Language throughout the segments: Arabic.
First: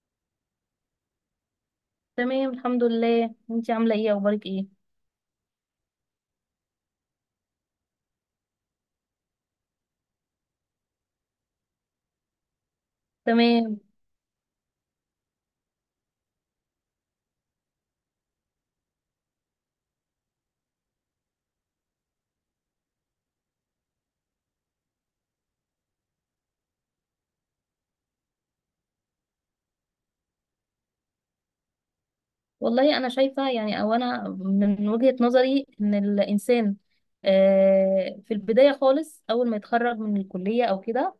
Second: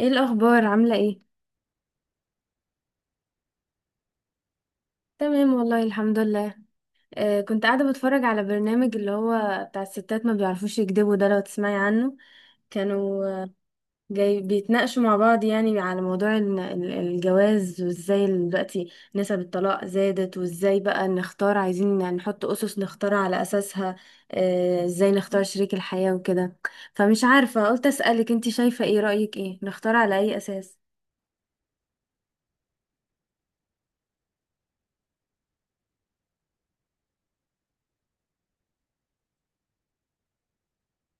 ايه الاخبار؟ عامله ايه؟ تمام، الحمد لله. انتي عامله ايه؟ اخبارك ايه؟ تمام والله الحمد لله. كنت قاعده بتفرج على برنامج اللي هو بتاع الستات ما بيعرفوش يكذبوا ده، لو تسمعي عنه. كانوا تمام. جاي بيتناقشوا مع بعض، يعني على موضوع الجواز وازاي دلوقتي نسب الطلاق زادت، وازاي بقى نختار، عايزين يعني نحط اسس نختار على اساسها. ازاي نختار شريك الحياه وكده. فمش عارفه قلت اسالك، انت شايفه ايه، رايك ايه، نختار على اي اساس؟ والله انا شايفه يعني، او انا من وجهه نظري ان الانسان في البدايه خالص اول ما يتخرج من الكليه او كده،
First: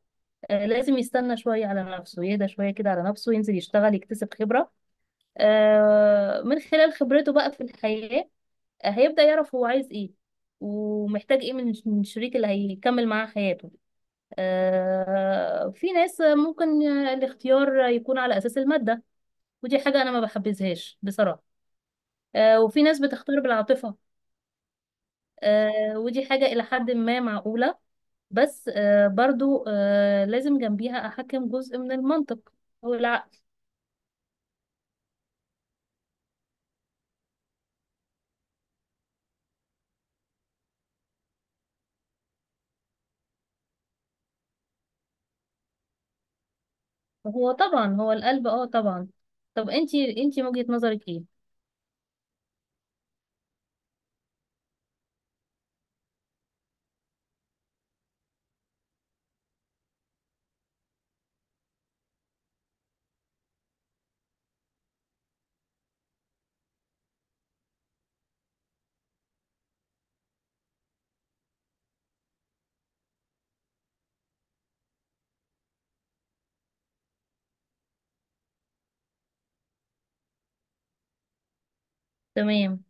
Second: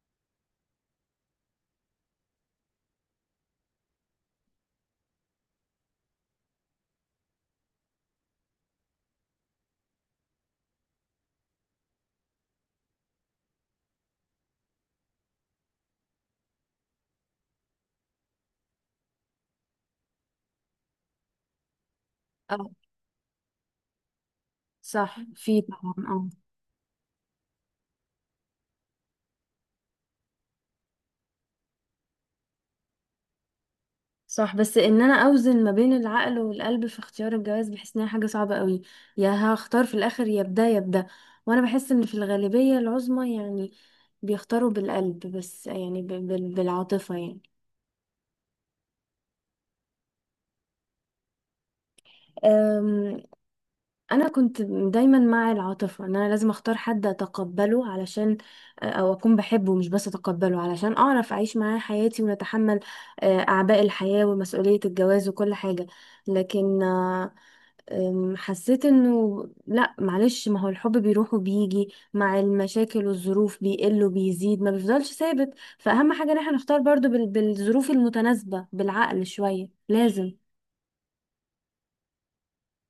لازم يستنى شويه على نفسه، يهدى شويه كده على نفسه، ينزل يشتغل يكتسب خبره، من خلال خبرته بقى في الحياه هيبدا يعرف هو عايز ايه ومحتاج ايه من الشريك اللي هيكمل معاه حياته. في ناس ممكن الاختيار يكون على اساس الماده، ودي حاجة أنا ما بحبذهاش بصراحة. وفي اه، ناس بتختار بالعاطفة. صح، في ودي طبعا. حاجة إلى حد ما معقولة، بس برضو لازم جنبيها أحكم جزء من المنطق، هو العقل. صح، بس ان انا اوزن ما بين العقل والقلب في اختيار الجواز، بحس انها حاجه صعبه قوي. يا هختار في الاخر يا بدا يا بدا. وانا بحس ان في الغالبيه العظمى يعني بيختاروا بالقلب، بس يعني بالعاطفه يعني. هو طبعا هو القلب طبعا. طب انتي من وجهة نظرك ايه؟ أم، انا كنت دايما مع العاطفه، ان انا لازم اختار حد اتقبله علشان، او اكون بحبه مش بس اتقبله، علشان اعرف اعيش معاه حياتي ونتحمل اعباء الحياه ومسؤوليه الجواز وكل حاجه. لكن آه، أم، حسيت انه لا معلش، ما هو الحب بيروح وبيجي، مع المشاكل والظروف بيقل وبيزيد، ما بيفضلش ثابت. فأهم حاجة ان احنا نختار برضو بالظروف المتناسبة، بالعقل شوية لازم. تمام.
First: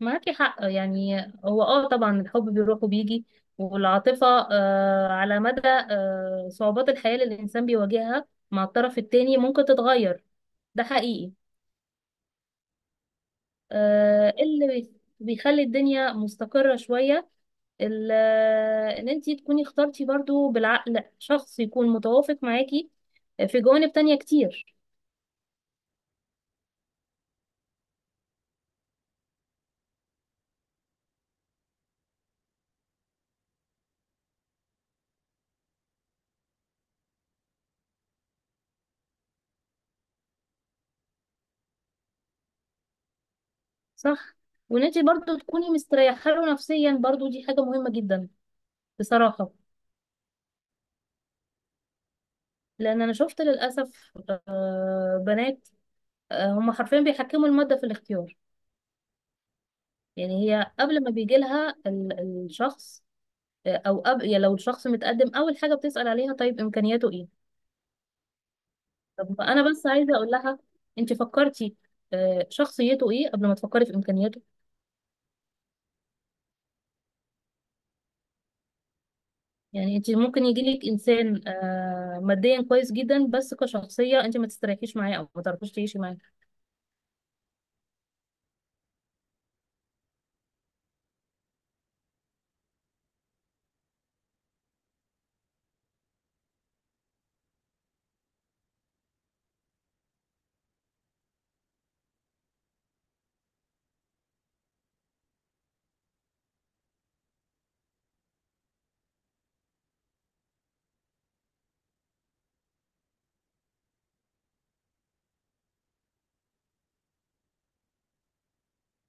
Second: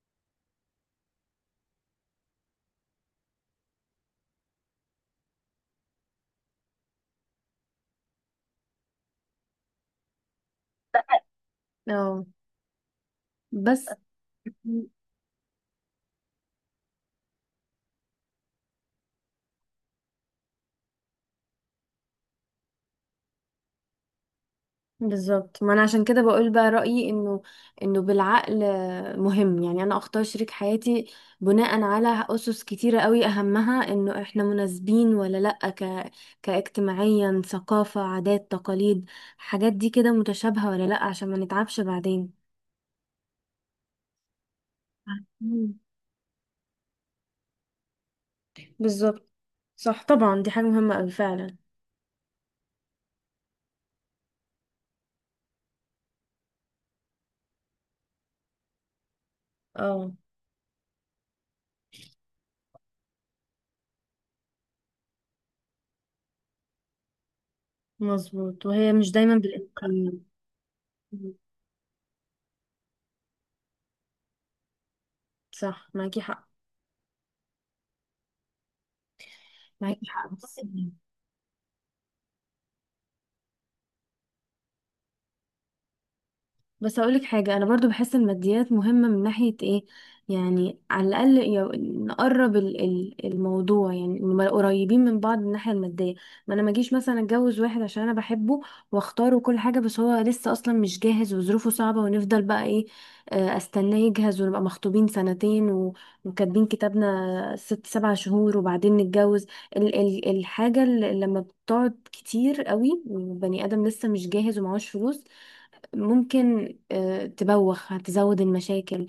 معاكي حق يعني. هو طبعا الحب بيروح وبيجي، والعاطفة على مدى صعوبات الحياة اللي الإنسان بيواجهها مع الطرف التاني ممكن تتغير. ده حقيقي. اه، بس اللي بيخلي الدنيا مستقرة شوية، ان انتي تكوني اخترتي برضو بالعقل شخص يكون متوافق معاكي في جوانب تانية كتير. بالظبط، ما انا عشان كده بقول بقى رأيي انه، انه بالعقل مهم، يعني انا اختار شريك حياتي بناء على اسس كتيرة قوي، اهمها انه احنا مناسبين ولا لأ، كاجتماعيا، ثقافة، عادات، تقاليد، حاجات دي كده متشابهة ولا لأ، عشان ما نتعبش بعدين. صح. وان انتي برضو تكوني مم. مستريحة له نفسيا، برضو دي حاجة مهمة جدا بالظبط. بصراحة. صح طبعا، دي حاجة مهمة قوي فعلا. لان انا شفت للأسف بنات هم حرفيا بيحكموا المادة في الاختيار. اه يعني هي قبل ما بيجي لها الشخص، او قبل يعني لو الشخص متقدم، اول حاجة بتسأل عليها طيب امكانياته ايه. مظبوط، وهي مش دايما طب انا بس بالامكانيات. عايزه اقول لها انت مم. فكرتي شخصيته ايه قبل ما تفكري في امكانياته. صح، معاكي حق. يعني معاكي انت حق، ممكن يجي لك انسان ماديا كويس جدا، بس كشخصيه انت ما تستريحيش معاه او ما تعرفيش تعيشي معاه. بس اقولك حاجة، انا برضو بحس الماديات مهمة من ناحية ايه، يعني على الاقل نقرب الموضوع، يعني نبقى قريبين من بعض من الناحية المادية. ما انا ما اجيش مثلا اتجوز واحد عشان انا بحبه واختاره كل حاجة، بس هو لسه اصلا مش جاهز وظروفه صعبة، ونفضل بقى ايه، استناه يجهز ونبقى مخطوبين سنتين وكاتبين كتابنا ست سبع شهور وبعدين نتجوز. ال الحاجة اللي لما بتقعد كتير قوي وبني ادم لسه مش جاهز ومعهوش فلوس، ممكن تبوخ، هتزود المشاكل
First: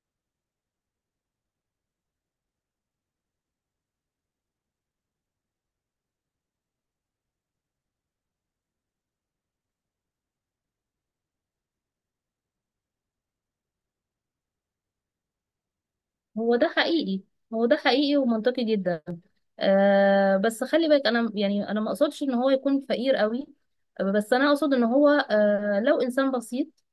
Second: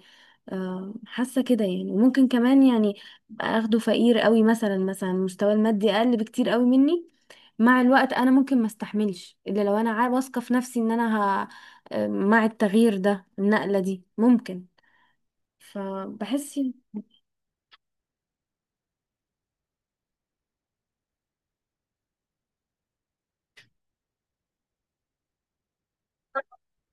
حاسه كده يعني. وممكن كمان يعني أبقى اخده فقير قوي، مثلا مثلا مستواه المادي اقل بكتير قوي مني، مع الوقت انا ممكن ما استحملش، الا لو انا واثقه في نفسي ان انا ه... آه، مع التغيير ده النقله دي ممكن. هو فبحس، ده حقيقي. هو ده حقيقي ومنطقي جدا. بس خلي بالك انا يعني انا ما اقصدش ان هو يكون فقير قوي، بس انا اقصد ان هو لو انسان بسيط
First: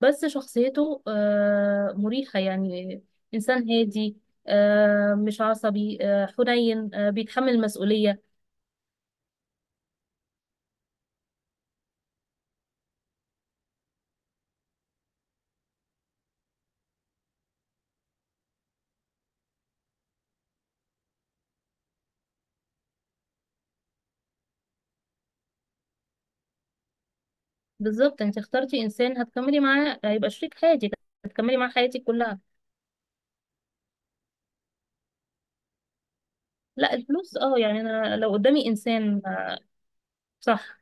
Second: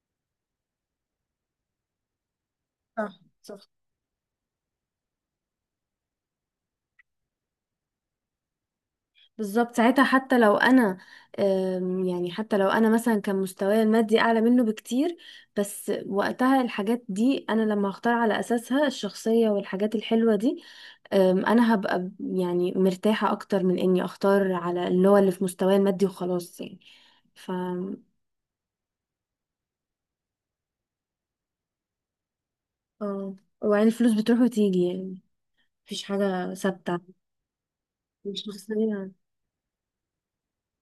بس شخصيته مريحة يعني. صح صح إنسان هادي، مش عصبي، حنين، بيتحمل المسؤولية. بالظبط. ساعتها حتى لو انا يعني حتى لو انا مثلا كان مستواي المادي اعلى منه بكتير، بس وقتها الحاجات دي انا لما هختار على اساسها، الشخصية والحاجات الحلوة دي، انا هبقى يعني مرتاحة اكتر من اني اختار على اللي هو اللي في مستواي المادي وخلاص يعني. ف، بالظبط. انت اخترتي إنسان هتكملي معاه، هيبقى شريك حياتك، هتكملي معاه حياتك كلها. اه، وبعدين الفلوس بتروح وتيجي يعني، مفيش حاجة لا ثابتة. الفلوس يعني أنا لو قدامي الشخصية. إنسان صح.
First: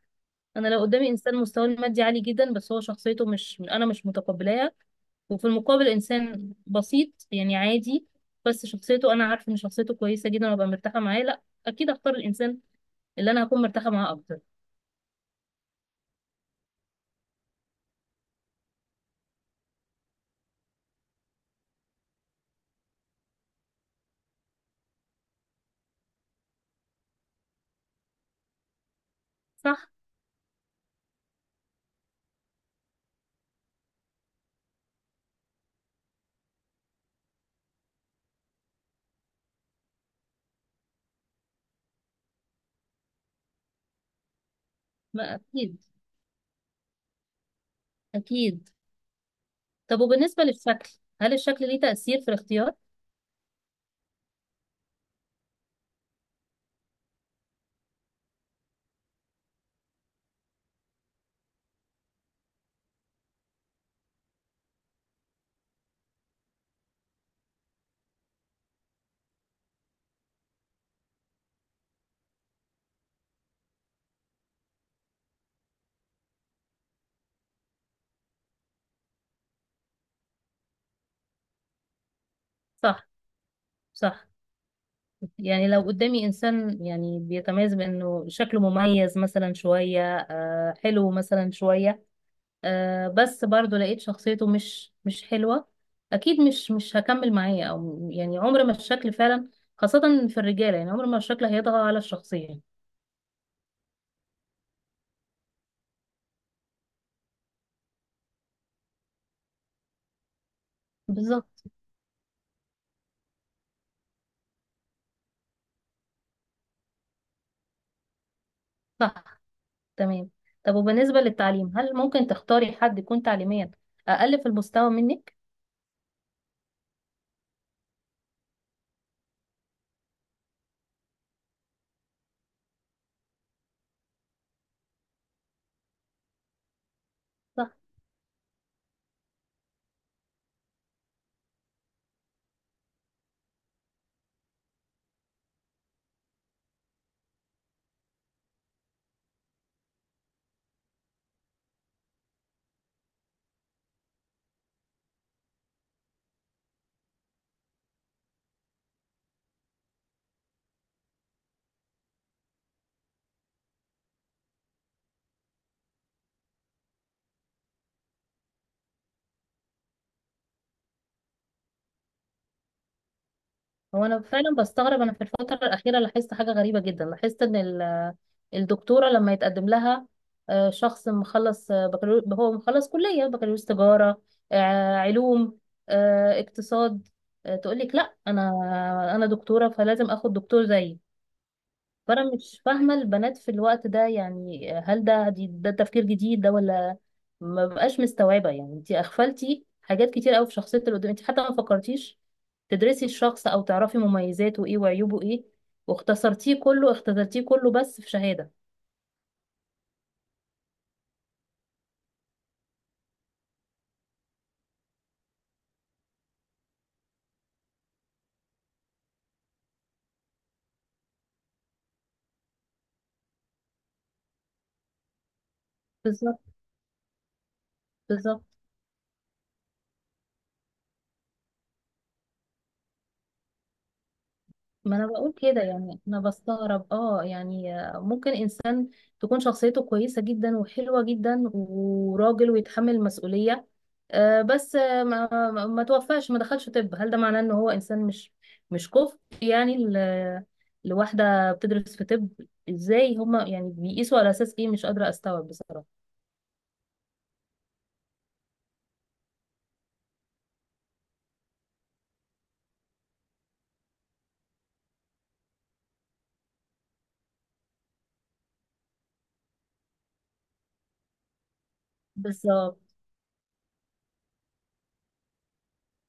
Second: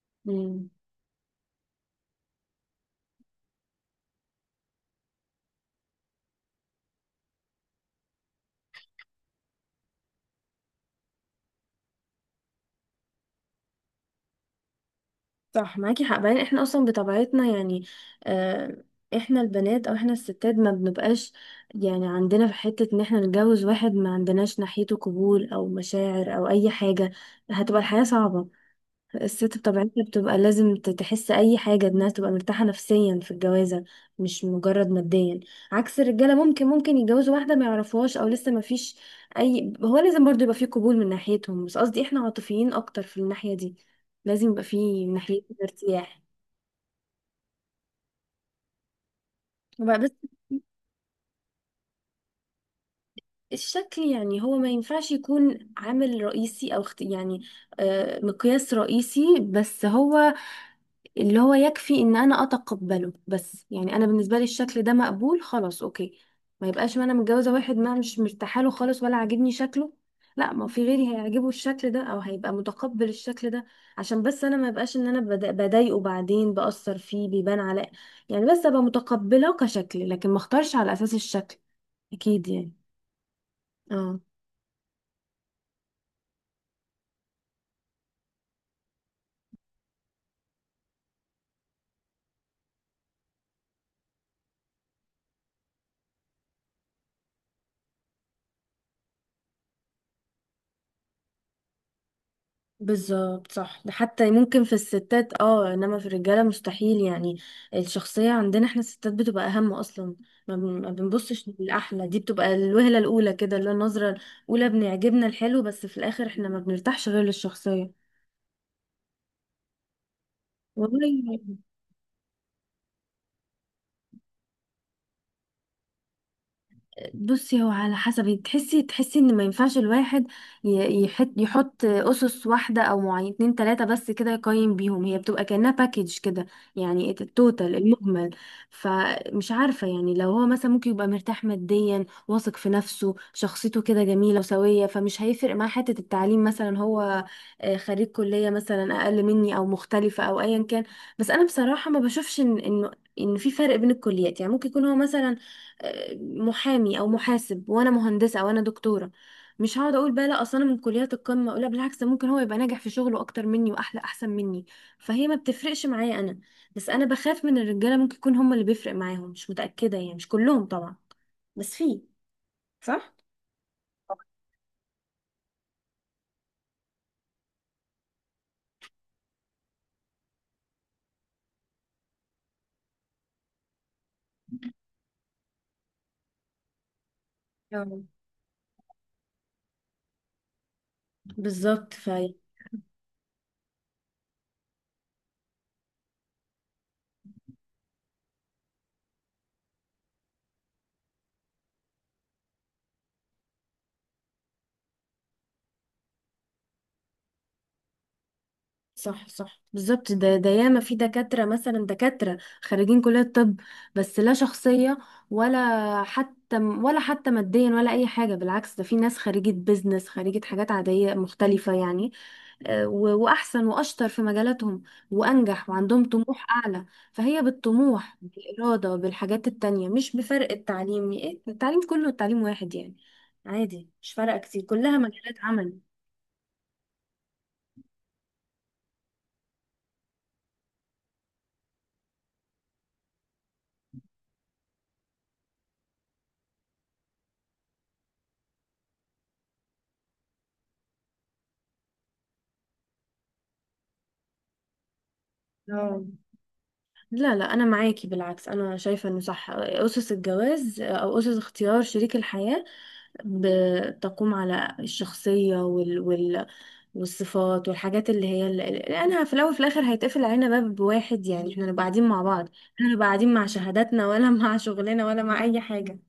أنا لو قدامي إنسان مستواه المادي عالي جدا بس هو شخصيته مش، أنا مش متقبلاها، وفي المقابل إنسان بسيط يعني عادي بس شخصيته أنا عارفة إن شخصيته كويسة جدا وأبقى مرتاحة معاه، لا أكيد أختار الإنسان اللي أنا هكون مرتاحة معاه أكتر. صح معاكي حق. بعدين احنا اصلا بطبيعتنا يعني آه، احنا البنات او احنا الستات ما بنبقاش، يعني عندنا في حتة، ان احنا نتجوز واحد ما عندناش ناحيته قبول او مشاعر او اي حاجة، هتبقى الحياة صعبة. الست صح. بطبيعتها بتبقى لازم تحس اي حاجه انها تبقى مرتاحه نفسيا في الجوازه، مش مجرد ماديا. عكس الرجاله، ممكن يتجوزوا واحده ما يعرفوهاش او لسه ما فيش اي، هو لازم برضو يبقى فيه قبول من ناحيتهم، بس قصدي احنا عاطفيين اكتر في الناحيه دي، لازم يبقى فيه من ما ناحيتنا أكيد. ارتياح أكيد. وبقى طب بس. وبالنسبة للشكل، هل الشكل ليه تأثير في الاختيار؟ الشكل يعني هو ما ينفعش يكون عامل رئيسي او يعني مقياس رئيسي، بس هو اللي هو يكفي ان انا اتقبله، بس يعني انا بالنسبه لي الشكل ده مقبول خلاص اوكي، ما يبقاش ما انا متجوزه واحد ما مش مرتاحه له خالص ولا عاجبني شكله، لا ما في غيري هيعجبه الشكل ده او هيبقى متقبل الشكل ده، عشان بس انا ما يبقاش ان انا بضايقه بعدين، باثر فيه بيبان على، يعني بس ابقى متقبله كشكل، لكن ما اختارش على اساس الشكل اكيد يعني. صح، اه، صح. يعني لو قدامي إنسان يعني بيتميز بأنه شكله مميز مثلا شوية، حلو مثلا شوية، بس برضه لقيت شخصيته مش حلوة، أكيد مش هكمل معاه. أو يعني عمر ما الشكل فعلا، خاصة في الرجالة، يعني عمر ما الشكل هيطغى على الشخصية. بالظبط صح، ده حتى ممكن في الستات اه، انما في الرجاله مستحيل يعني. الشخصيه عندنا احنا الستات بتبقى اهم اصلا، ما بنبصش بالظبط. للاحلى، دي بتبقى الوهله الاولى كده، اللي هو النظره الاولى بنعجبنا الحلو، بس في الاخر احنا ما بنرتاحش غير للشخصيه. صح. تمام. طب والله وبالنسبة للتعليم، هل ممكن تختاري حد يكون تعليميا أقل في المستوى منك؟ بصي، هو على حسب تحسي، تحسي ان ما ينفعش الواحد يحط اسس واحده او معين اتنين تلاته بس كده يقيم بيهم، هي بتبقى كانها باكج كده، يعني صح. التوتال المجمل. فمش عارفه، يعني لو هو مثلا ممكن يبقى مرتاح ماديا، واثق في نفسه، شخصيته كده جميله وسويه، فمش هيفرق معاه حته التعليم مثلا. هو خريج كليه مثلا اقل مني او مختلفه او ايا كان، بس انا بصراحه ما بشوفش ان انه، ان في فرق بين الكليات، يعني ممكن يكون هو مثلا محامي او محاسب وانا مهندسه وانا دكتوره، مش هقعد اقول بقى لا اصل انا من كليات القمه، لا بالعكس، ده ممكن هو يبقى ناجح في شغله اكتر مني واحلى احسن مني، فهي ما بتفرقش معايا انا. بس انا بخاف من الرجاله ممكن يكون هم اللي بيفرق معاهم، مش متاكده يعني، مش كلهم طبعا، بس في. صح. هو أنا فعلا بستغرب. أنا في الفترة الأخيرة لاحظت حاجة غريبة جدا. لاحظت إن الدكتورة لما يتقدم لها شخص مخلص، بكالوريوس، هو مخلص كلية بكالوريوس تجارة، علوم، اقتصاد، تقول لك أه. لا، أنا، أنا دكتورة فلازم آخد دكتور زيي. بالظبط. فانا مش فاهمه البنات في الوقت ده. يعني هل ده ده تفكير جديد ده؟ ولا ما بقاش مستوعبه. يعني انت اغفلتي حاجات كتير قوي في شخصيه اللي قدام، انت حتى ما فكرتيش تدرسي الشخص او تعرفي مميزاته ايه وعيوبه ايه. واختصرتيه كله، اختصرتيه كله بس في شهاده. صح صح بالظبط، ده ده ياما في دكاترة مثلا، دكاترة خريجين كلية طب، بس لا شخصية ولا حتى، ولا حتى ماديا ولا أي حاجة، بالعكس ده في ناس خريجة بيزنس، خريجة حاجات عادية مختلفة يعني، وأحسن وأشطر في مجالاتهم وأنجح وعندهم بالظبط، طموح أعلى. فهي بالطموح بالظبط. بالإرادة بالحاجات التانية، مش بفرق التعليم إيه، التعليم كله التعليم واحد يعني، عادي مش فارقة كتير، ما كلها انا مجالات بقول كده عمل. يعني. انا بستغرب يعني ممكن انسان تكون شخصيته كويسة جدا وحلوة جدا، وراجل ويتحمل مسؤولية، بس ما توفاش، ما دخلش طب. هل ده معناه ان هو انسان مش، مش كفء يعني لواحدة بتدرس في طب؟ ازاي هما يعني بيقيسوا على اساس ايه؟ مش قادرة استوعب بصراحة. اه لا لا انا معاكي، بالعكس انا شايفه انه صح، اسس الجواز او اسس اختيار شريك الحياه بتقوم على الشخصيه وال والصفات والحاجات اللي هي اللي، لانها في الاول وفي الاخر هيتقفل علينا باب واحد يعني، احنا نبقى قاعدين مع بعض، احنا بالظبط. نبقى قاعدين مع شهاداتنا ولا مع شغلنا ولا مع اي حاجه.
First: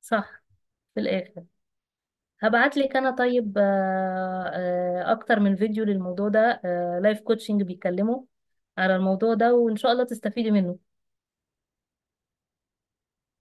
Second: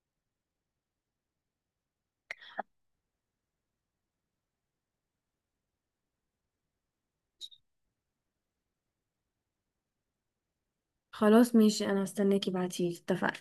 صح. في الاخر هبعت لك انا، طيب، اكتر من فيديو للموضوع ده، لايف كوتشنج بيتكلموا على الموضوع ده، وان شاء الله تستفيدي منه. خلاص ماشي، انا هستناكي، بعتيلي، اتفقنا.